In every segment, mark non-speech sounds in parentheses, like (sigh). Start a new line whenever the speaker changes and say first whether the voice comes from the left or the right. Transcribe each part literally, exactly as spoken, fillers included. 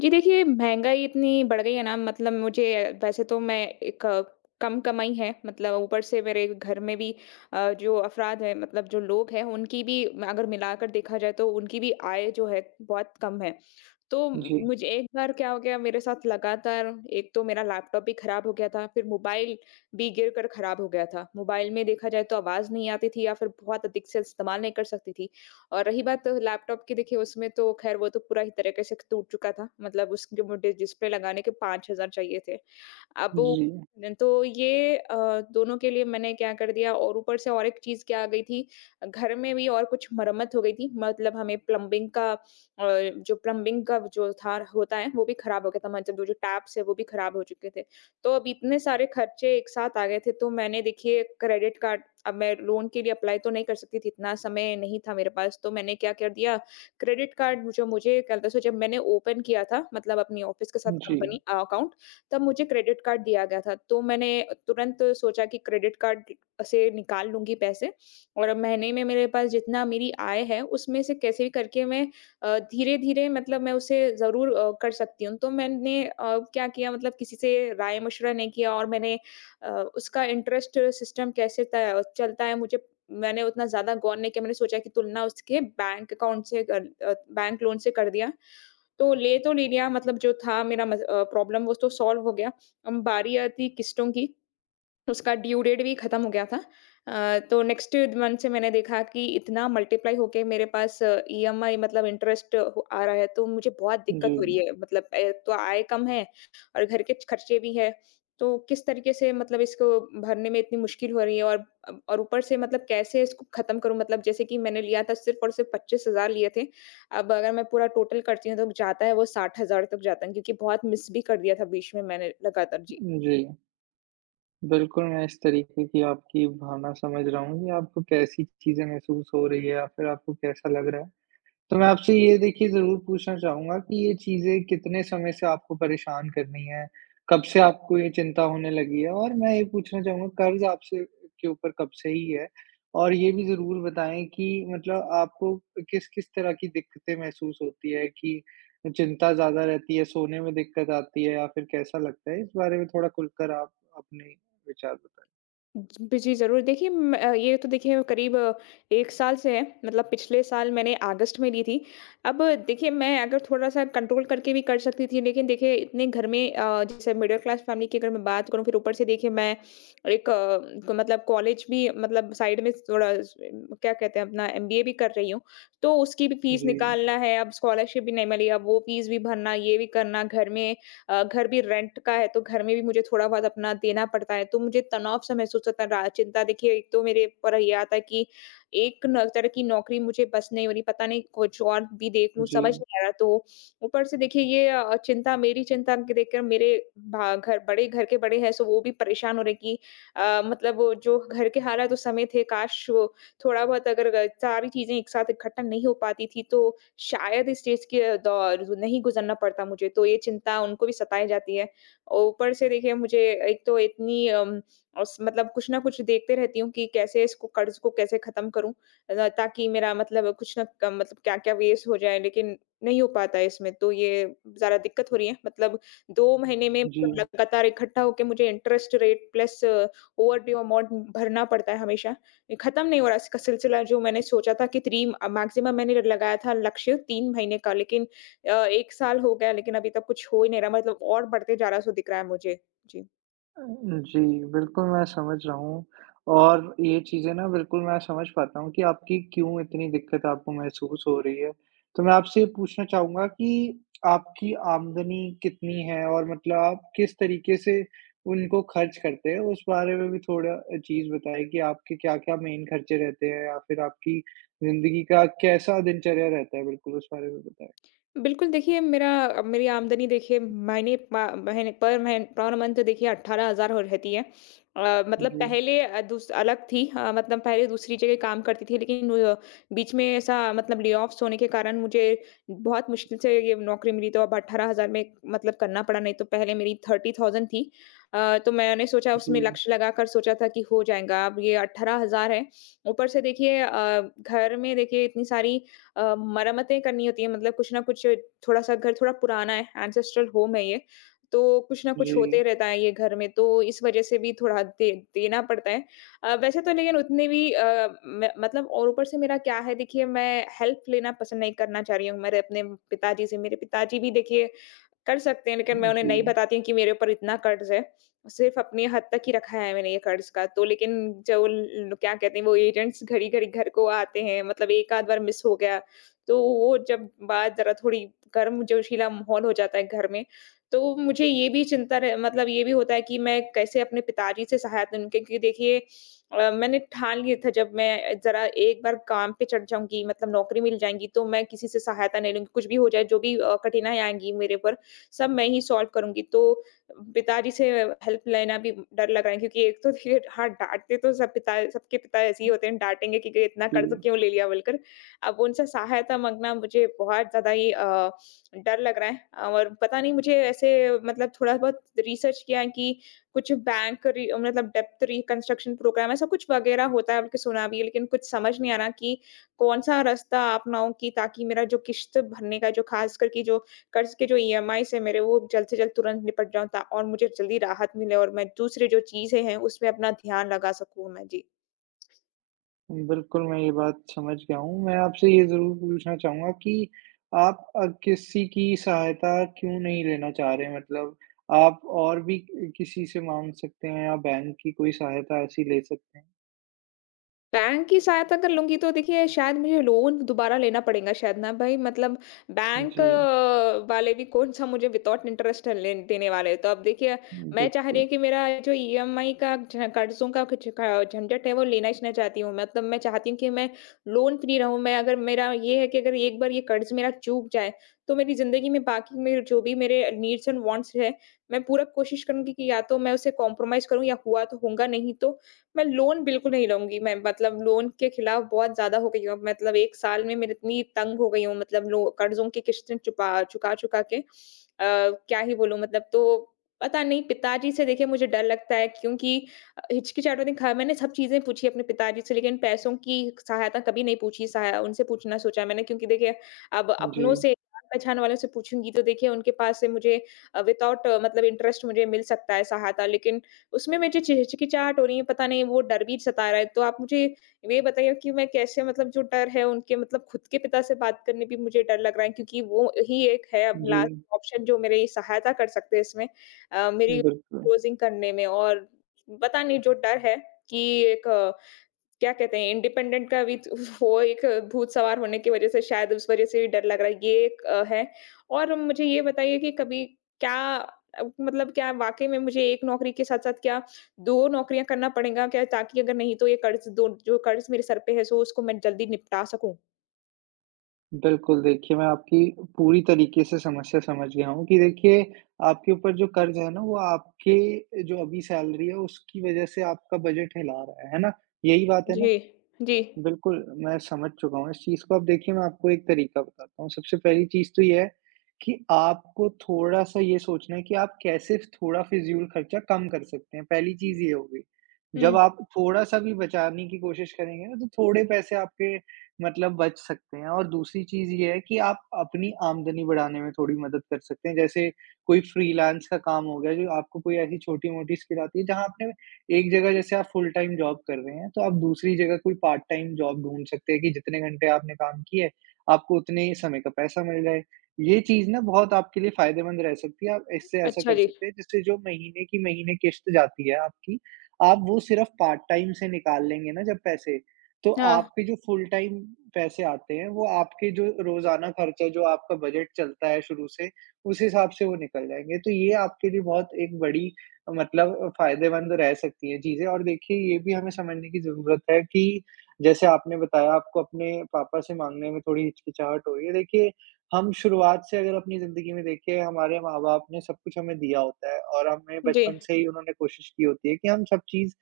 left: जी, देखिए, महँगाई इतनी बढ़ गई है ना। मतलब, मुझे वैसे तो मैं एक अ, कम कमाई है। मतलब, ऊपर से मेरे घर में भी अ, जो अफ़राद हैं, मतलब जो लोग हैं, उनकी भी अगर मिलाकर देखा जाए तो उनकी भी आय जो है बहुत कम है। तो म-
right: जी,
left: मुझे एक बार क्या हो गया, मेरे साथ लगातार एक तो मेरा लैपटॉप भी ख़राब हो गया था, फिर मोबाइल भी गिर कर ख़राब हो गया था। मोबाइल में देखा जाए तो आवाज़ नहीं आती थी, या फिर बहुत अधिक से इस्तेमाल नहीं कर सकती थी। और रही बात लैपटॉप की, देखिए उसमें तो खैर वो तो पूरा ही तरीके से टूट चुका था। मतलब उसके मुझे डिस्प्ले लगाने के पाँच हज़ार चाहिए थे। अब वो
right: जी,
left: तो ये अ, दोनों के लिए मैंने क्या कर दिया, और ऊपर से और एक चीज़ क्या आ गई थी, घर में भी और कुछ मरम्मत हो गई थी। मतलब हमें प्लम्बिंग का अ, जो प्लम्बिंग का जो था होता है वो भी खराब हो गया था। मतलब जो जो टैप्स है वो भी खराब हो चुके थे। तो अब इतने सारे खर्चे एक साथ आ गए थे, तो मैंने देखिए क्रेडिट कार्ड। अब मैं लोन के लिए अप्लाई तो नहीं कर सकती थी, इतना समय नहीं था मेरे पास, तो मैंने क्या कर दिया, क्रेडिट कार्ड जो मुझे क्या बोलते हैं, सो जब मैंने ओपन किया था, मतलब अपनी ऑफ़िस के साथ
right: जी,
left: कंपनी अ, अकाउंट, तब मुझे क्रेडिट कार्ड दिया गया था। तो मैंने तुरंत सोचा कि क्रेडिट कार्ड से निकाल लूँगी पैसे, और अब महीने में मेरे पास जितना मेरी आय है, उसमें से कैसे भी करके मैं अ, धीरे-धीरे, मतलब मैं उसे ज़रूर अ, कर सकती हूँ। तो मैंने अ, क्या किया, मतलब किसी से राय-मशवरा नहीं किया, और मैंने अ, उसका इंटरेस्ट सिस्टम कैसे त चलता है, मुझे मैंने उतना ज़्यादा गौर नहीं किया। मैंने सोचा कि तुलना उसके बैंक अकाउंट से कर अ, बैंक लोन से कर दिया। तो ले तो ले लिया। मतलब जो था मेरा मस अ, प्रॉब्लम वो तो सॉल्व हो गया। अब बारी आती किस्तों की। तो उसका ड्यू डेट भी खत्म हो गया था। अ, तो नेक्स्ट मंथ से मैंने देखा कि इतना मल्टीप्लाई होके मेरे पास ई एम आई, मतलब इंटरेस्ट हो आ रहा है, तो मुझे बहुत
right: जी,
left: दिक्कत हो रही है। मतलब एक तो आय कम है, और घर के खर्चे भी हैं। तो किस तरीके से, मतलब इसको भरने में इतनी मुश्किल हो रही है, और अब और ऊपर से मतलब कैसे इसको खत्म करूँ? मतलब जैसे कि मैंने लिया था सिर्फ़ और सिर्फ़ पच्चीस हज़ार लिए थे। अब अगर मैं पूरा टोटल करती हूँ तो जाता है, वो साठ हज़ार तक जाता है, क्योंकि बहुत मिस भी कर दिया था बीच में मैंने लगातार। जी।
right: जी। बिल्कुल, मैं इस तरीके की आपकी भावना समझ रहा हूँ कि आपको कैसी चीज़ें महसूस हो रही है या फिर आपको कैसा लग रहा है। तो मैं आपसे ये देखिए ज़रूर पूछना चाहूँगा कि ये चीज़ें कितने समय से आपको परेशान कर रही हैं? कब से आपको ये चिंता होने लगी है? और मैं ये पूछना चाहूँगा कर्ज़ आपसे के ऊपर कब से ही है? और ये भी ज़रूर बताएँ कि मतलब आपको किस-किस तरह की दिक्कतें महसूस होती है कि चिंता ज़्यादा रहती है, सोने में दिक्कत आती है या फिर कैसा लगता है? इस बारे में थोड़ा खुलकर आप अपने विचार बताएँ।
left: जी, जी, ज़रूर। देखिए म अ, ये तो देखिए करीब एक साल से है, मतलब पिछले साल मैंने अगस्त में ली थी। अब देखिए, मैं अगर थोड़ा-सा कंट्रोल करके भी कर सकती थी, लेकिन देखिए इतने घर में अ, जैसे मिडल क्लास फैमिली की अगर मैं बात करूँ, फिर ऊपर से देखिए मैं एक अ, को- मतलब कॉलेज भी, मतलब साइड में थोड़ा स क्या कहते हैं, अपना एम बी ए भी कर रही हूँ, तो उसकी भी फीस
right: जी,
left: निकालना है, अब स्कॉलरशिप भी नहीं मिली, अब वो फीस भी भरना, ये भी करना घर में अ, घर भी रेंट का है, तो घर में भी मुझे थोड़ा बहुत अपना देना पड़ता है, तो मुझे तनाव सा महसूस होता है। रा- चिंता देखिए, एक तो मेरे ऊपर ये आता है कि एक न- तरह की नौकरी मुझे बस नहीं हो रही, पता नहीं कुछ और भी देख लूं,
right: जी,
left: समझ नहीं आ रहा। तो ऊपर से देखिए ये अ, चिंता, मेरी चिंता के देखकर मेरे भा- घर बड़े, घर के बड़े हैं, सो वो भी परेशान हो रहे कि अ, मतलब वो जो घर के हालात उस समय थे, काश वो थोड़ा बहुत अगर अगर सारी चीजें एक साथ इकट्ठा नहीं हो पाती थी, तो शायद इस चीज़ के दौर नहीं गुज़रना पड़ता मुझे, तो ये चिंता उनको भी सताए जाती है। और ऊपर से देखिए मुझे एक तो इतनी अम, उस मतलब कुछ ना कुछ देखते रहती हूँ कि कैसे इसको कर्ज़ को कैसे ख़त्म करूँ, अ, ताकि मेरा, मतलब कुछ न क मतलब क्या-क्या वेस्ट हो जाए, लेकिन नहीं हो पाता है इसमें, तो ये ज़्यादा दिक्कत हो रही है। मतलब दो महीने में,
right: जी।
left: मतलब लगातार इकट्ठा होके मुझे interest rate plus overdue amount भरना पड़ता है हमेशा। खत्म नहीं हो रहा इसका सिलसिला, जो मैंने सोचा था कि तीन मैक्सिमम मैंने लगाया था, लक्ष्य तीन महीने का, लेकिन अ, एक साल हो गया, लेकिन अभी तक कुछ हो ही नहीं रहा। मतलब और बढ़ते जा रहा, सो दिख रहा है मुझे। जी।
right: जी, बिल्कुल मैं समझ रहा हूँ। और ये चीज़ें ना, बिल्कुल मैं समझ पाता हूँ कि आपकी क्यों इतनी दिक्कत आपको महसूस हो रही है। तो मैं आपसे ये पूछना चाहूँगा कि आपकी आमदनी कितनी है और मतलब आप किस तरीके से उनको खर्च करते हैं? उस बारे में भी थोड़ा अ, चीज़ बताएँ कि आपके क्या-क्या मेन खर्चे रहते हैं या फिर आपकी ज़िंदगी का कैसा दिनचर्या रहता है? बिल्कुल उस बारे में बताएँ।
left: बिल्कुल, देखिए मेरा अ, मेरी आमदनी देखिए महीने प महीने पर महीन पर मंथ देखिए अठारह हज़ार हो रहती है। अ, मतलब
right: जी,
left: पहले अ, दूस अलग थी, अ, मतलब पहले दूसरी जगह काम करती थी, लेकिन अ, बीच में ऐसा, मतलब ले-ऑफ्स होने के कारण मुझे बहुत मुश्किल से ये नौकरी मिली, तो अब अठारह हज़ार में मतलब करना पड़ा, नहीं तो पहले मेरी तीस हज़ार थी। अ, तो मैंने सोचा, उसमें
right: जी,
left: लक्ष्य लगाकर सोचा था कि हो जाएगा, अब ये अठारह हज़ार है। ऊपर से देखिए अ, घर में देखिए इतनी सारी अ, मरम्मतें करनी होती हैं, मतलब कुछ ना कुछ, थोड़ा-सा घर थोड़ा पुराना है, एंसेस्ट्रल होम है ये, तो कुछ ना कुछ
right: जी,
left: होते रहता है ये घर में, तो इस वज़ह से भी थोड़ा दे देना पड़ता है। अ, वैसे तो, लेकिन उतने भी अ, म मतलब और ऊपर से मेरा क्या है, देखिए मैं हेल्प लेना पसंद नहीं करना चाह रही हूँ मेरे अपने पिताजी से। मेरे पिताजी भी देखिए कर सकते हैं, लेकिन मैं उन्हें
right: जी,
left: नहीं बताती हूँ कि मेरे ऊपर इतना कर्ज़ है। सिर्फ़ अपनी हद तक ही रखा है मैंने ये कर्ज़ का। तो लेकिन जो ल क्या कहते हैं, वो एजेंट्स घड़ी-घड़ी घर को आते हैं। मतलब एक आध बार मिस हो गया, तो वो जब बात ज़रा थोड़ी गर्म, जोशीला माहौल हो जाता है घर में, तो मुझे ये भी चिंता रह, मतलब ये भी होता है कि मैं कैसे अपने पिताजी से सहायता लूँ? क्योंकि देखिए अ, मैंने ठान लिया था जब मैं ज़रा एक बार काम पे चढ़ जाऊँगी, मतलब नौकरी मिल जाएँगी, तो मैं किसी से सहायता नहीं लूँगी, कुछ भी हो जाए, जो भी अ, कठिनाई आएँगी मेरे ऊपर, सब मैं ही सॉल्व करूँगी। तो पिताजी से हेल्प लेना भी डर लग रहा है, क्योंकि एक तो देखिए हाँ, डाँटते तो सब पिता, सबके पिता ऐसे ही होते हैं, डाँटेंगे कि कि इतना कर्ज़
right: जी।
left: क्यों ले लिया बोलकर। अब उनसे सहायता माँगना मुझे बहुत ज़्यादा ही अ, डर लग रहा है, और पता नहीं मुझे ऐसे, मतलब थोड़ा बहुत रिसर्च किया है कि कुछ बैंक रि मतलब डेप्थ रिकंस्ट्रक्शन प्रोग्राम ऐसा कुछ वग़ैरह होता है, बल्कि सुना भी है, लेकिन कुछ समझ नहीं आ रहा कि कौन-सा रास्ता अपनाऊँ कि ताकि मेरा जो किश्त भरने का, जो ख़ासकर कि जो कर्ज़ के जो ई एम आईज़ हैं मेरे, वो जल्द से जल्द तुरंत निपट जाऊँ, ता और मुझे जल्दी राहत मिले, और मैं दूसरी जो चीज़ें हैं उसमें अपना ध्यान लगा सकूँ मैं। जी।
right: बिल्कुल, मैं ये बात समझ गया हूँ। मैं आपसे ये ज़रूर पूछना चाहूँगा कि आप अ, किसी की सहायता क्यों नहीं लेना चाह रहे? मतलब आप और भी अ, किसी से माँग सकते हैं या बैंक की कोई सहायता ऐसी ले सकते हैं।
left: बैंक की सहायता कर लूँगी तो देखिए शायद मुझे लोन दोबारा लेना पड़ेगा शायद, ना भाई, मतलब बैंक
right: जी,
left: अ, वाले भी कौन-सा मुझे विथआउट इंटरेस्ट ले देने वाले हैं। तो अब देखिए मैं चाह रही
right: बिल्कुल।
left: हूँ कि मेरा जो ई एम आई का झ कर्ज़ों का कुछ क झंझट है, वो लेना ही ना चाहती हूँ। मतलब मैं चाहती हूँ कि मैं लोन फ्री रहूँ। मैं अगर, मेरा ये है कि अगर एक बार ये कर्ज़ मेरा चूक जाए, तो मेरी ज़िंदगी में बाकी मेरे जो भी मेरे नीड्स एंड वांट्स हैं, मैं पूरा कोशिश करूँगी कि या तो मैं उसे कॉम्प्रोमाइज़ करूँ, या हुआ तो होगा, नहीं तो मैं लोन बिल्कुल नहीं लूँगी। मैं मतलब लोन के खिलाफ बहुत ज़्यादा हो गई हूँ। मतलब एक साल में मैं इतनी तंग हो गई हूँ, मतलब लो कर्ज़ों की किश्तें चुपा चुका-चुका के। अ, क्या ही बोलूँ, मतलब तो पता नहीं, पिताजी से देखिए मुझे डर लगता है, क्योंकि अ, हिचकिचाहट होती है। ख मैंने सब चीज़ें पूछी अपने पिताजी से, लेकिन पैसों की सहायता कभी नहीं पूछी। सहाय उनसे पूछना सोचा मैंने, क्योंकि देखिए अब
right: जी,
left: अपनों से, जान-पहचान वालों से पूछूँगी, तो देखिए उनके पास से मुझे अ, विथआउट, मतलब इंटरेस्ट मुझे मिल सकता है सहायता, लेकिन उसमें मुझे ची हिचकिचाहट हो रही है, पता नहीं वो डर भी सता रहा है। तो आप मुझे ये बताइए कि मैं कैसे, मतलब जो डर है उनके, मतलब खुद के पिता से बात करने भी मुझे डर लग रहा है, क्योंकि वो ही एक है अब
right: जी,
left: लास्ट ऑप्शन जो मेरी सहायता कर सकते हैं, इसमें अ, मेरी
right: बिल्कुल।
left: क्लोज़िंग करने में। और पता नहीं, जो डर है कि एक क्या कहते हैं इंडिपेंडेंट का भी तो (laughs) वो एक भूत सवार होने की वज़ह से शायद, उस वज़ह से भी डर लग रहा है, ये एक अ, है। और मुझे ये बताइए कि कभी क्या अ, मतलब क्या वाक़ई में मुझे एक नौकरी के साथ-साथ क्या दो नौकरियाँ करना पड़ेगा क्या? ताकि अगर नहीं, तो ये कर्ज़ दो, जो कर्ज़ मेरे सर पे है, सो उसको मैं जल्दी निपटा सकूँ?
right: बिल्कुल, देखिए मैं आपकी पूरी तरीके से समस्या समझ गया हूँ कि देखिए आपके ऊपर जो कर्ज़ है ना, वो आपके जो अभी सैलरी है उसकी वज़ह से आपका बजट हिला रहा है, है ना? यही बात है ना?
left: जी, जी।
right: बिल्कुल, मैं समझ चुका हूँ इस चीज़ को। अब देखिए मैं आपको एक तरीका बताता हूँ। सबसे पहली चीज़ तो ये है कि आपको थोड़ा-सा ये सोचना है कि आप कैसे थोड़ा फिज़ूल खर्चा कम कर सकते हैं। पहली चीज़ ये होगी। जब
left: हुँ,
right: आप थोड़ा-सा भी बचाने की कोशिश करेंगे ना, तो थोड़े पैसे आपके मतलब बच सकते हैं। और दूसरी चीज़ ये है कि आप अपनी आमदनी बढ़ाने में थोड़ी मदद कर सकते हैं। जैसे कोई फ्रीलांस का काम हो गया, जो आपको कोई ऐसी छोटी-मोटी स्किल आती है, जहाँ आपने एक जगह जैसे आप फुल टाइम जॉब कर रहे हैं, तो आप दूसरी जगह कोई पार्ट टाइम जॉब ढूँढ सकते हैं कि जितने घंटे आपने काम किए, आपको उतने ही समय का पैसा मिल जाए। ये चीज़ ना, बहुत आपके लिए फ़ायदेमंद रह सकती है। आप इससे ऐसा
left: अच्छा
right: कर
left: जी।
right: सकते हैं जिससे जो महीने की महीने किश्त जाती है आपकी, आप वो सिर्फ़ पार्ट टाइम से निकाल लेंगे ना जब पैसे, तो
left: हाँ,
right: आपके जो फुल टाइम पैसे आते हैं, वो आपके जो रोज़ाना खर्चा जो आपका बजट चलता है शुरू से, उस हिसाब से वो निकल जाएँगे। तो ये आपके लिए बहुत एक बड़ी मतलब फ़ायदेमंद रह सकती हैं चीज़ें। और देखिए ये भी हमें समझने की ज़रूरत है कि जैसे आपने बताया आपको अपने पापा से माँगने में थोड़ी हिचकिचाहट हो रही है। देखिए, हम शुरुआत से अगर अपनी ज़िंदगी में देखें, हमारे माँ-बाप ने सब कुछ हमें दिया होता है और हमें
left: जी।
right: बचपन से ही उन्होंने कोशिश की होती है कि हम सब चीज़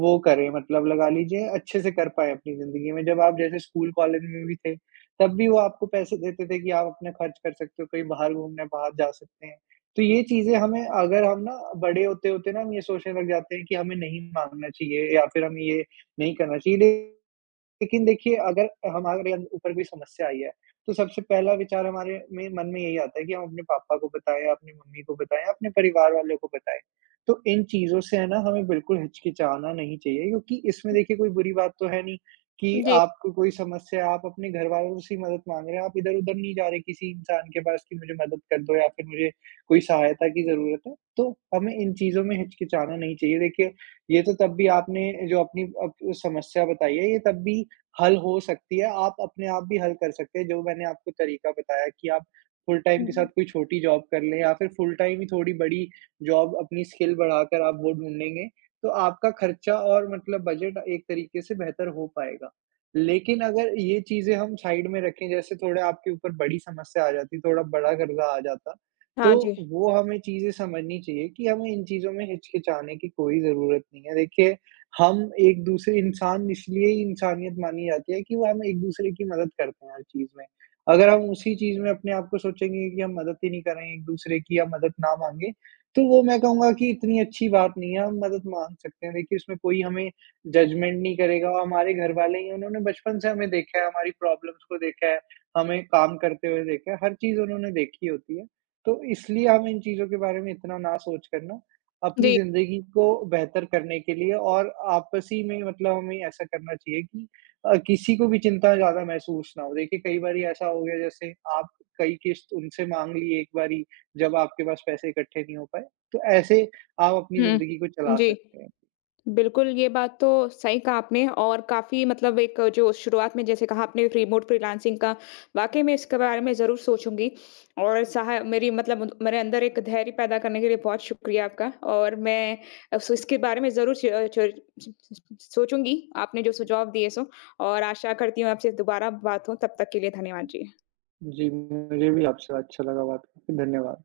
right: वो करें, मतलब लगा लीजिए अच्छे से कर पाएँ अपनी ज़िंदगी में। जब आप जैसे स्कूल-कॉलेज में भी थे, तब भी वो आपको पैसे देते थे कि आप अपना खर्च कर सकते हो, कहीं बाहर घूमने बाहर जा सकते हैं। तो ये चीज़ें हमें, अगर हम ना बड़े होते-होते ना, हम ये सोचने लग जाते हैं कि हमें नहीं माँगना चाहिए या फिर हमें ये नहीं करना चाहिए। लेकिन देखिए अगर हमारे अन ऊपर कोई समस्या आई है, तो सबसे पहला विचार हमारे में मन में यही आता है कि हम अपने पापा को बताएँ, अपनी मम्मी को बताएँ, अपने परिवार वालों को बताएँ। तो इन चीज़ों से है ना, हमें बिल्कुल हिचकिचाना नहीं चाहिए क्योंकि इसमें देखिए कोई बुरी बात तो है नहीं कि
left: जी।
right: आपको कोई समस्या है, आप अपने घरवालों से ही मदद माँग रहे हैं, आप इधर-उधर नहीं जा रहे किसी इंसान के पास कि मुझे मदद कर दो या फिर मुझे कोई सहायता की ज़रूरत है। तो हमें इन चीज़ों में हिचकिचाना नहीं चाहिए। देखिए, ये तो तब भी आपने जो अपनी अप समस्या बताई है, ये तब भी हल हो सकती है, आप अपने आप भी हल कर सकते हैं। जो मैंने आपको तरीका बताया कि आप फुल टाइम के साथ
left: हम्म,
right: कोई छोटी जॉब कर लें या फिर फुल टाइम ही थोड़ी बड़ी जॉब अपनी स्किल बढ़ाकर आप वो ढूँढेंगे, तो आपका खर्चा और मतलब बजट एक तरीके से बेहतर हो पाएगा। लेकिन अगर ये चीज़ें हम साइड में रखें, जैसे थोड़ा आपके ऊपर बड़ी समस्या आ जाती, थोड़ा बड़ा कर्ज़ा आ जाता, तो
left: हाँ जी।
right: वो हमें चीज़ें समझनी चाहिए कि हमें इन चीज़ों में हिचकिचाने की कोई ज़रूरत नहीं है। देखिए, हम एक-दूसरे इंसान इसलिए ही इंसानियत मानी जाती है कि वो हम एक-दूसरे की मदद करते हैं हर चीज़ में। अगर हम उसी चीज़ में अपने आप को सोचेंगे कि हम मदद ही नहीं कर रहे हैं एक-दूसरे की या मदद ना माँगे, तो वो मैं कहूँगा कि इतनी अच्छी बात नहीं है, हम मदद माँग सकते हैं। देखिए, उसमें कोई हमें जजमेंट नहीं करेगा और हमारे घरवाले ही, उन्होंने बचपन से हमें देखा है, हमारी प्रॉब्लम्स को देखा है, हमें काम करते हुए देखा है, हर चीज़ उन्होंने देखी होती है। तो इसलिए हमें इन चीज़ों के बारे में इतना ना सोच करना, अपनी
left: जी,
right: ज़िंदगी को बेहतर करने के लिए और आपसी में मतलब हमें ऐसा करना चाहिए कि अ, किसी को भी चिंता ज़्यादा महसूस ना हो। देखिए, कई बारी ऐसा हो गया जैसे आप कई किश्त उनसे माँग ली एक बारी जब आपके पास पैसे इकट्ठे नहीं हो पाए, तो ऐसे आप अपनी
left: हुँ,
right: ज़िंदगी को चला
left: जी।
right: सकते हैं।
left: बिल्कुल, ये बात तो सही कहा आपने, और काफ़ी मतलब एक जो शुरुआत में जैसे कहा आपने रिमोट फ्रीलांसिंग का, वाक़ई में इसके बारे में ज़रूर सोचूँगी। और सहाय मेरी, मतलब मेरे अंदर एक धैर्य पैदा करने के लिए बहुत शुक्रिया आपका। और मैं अस इसके बारे में ज़रूर च च सोचूँगी, आपने जो सुझाव दिए सो, और आशा करती हूँ आपसे दोबारा बात हो, तब तक के लिए धन्यवाद जी।
right: जी, मुझे भी आपसे अच्छा लगा बात करके। धन्यवाद।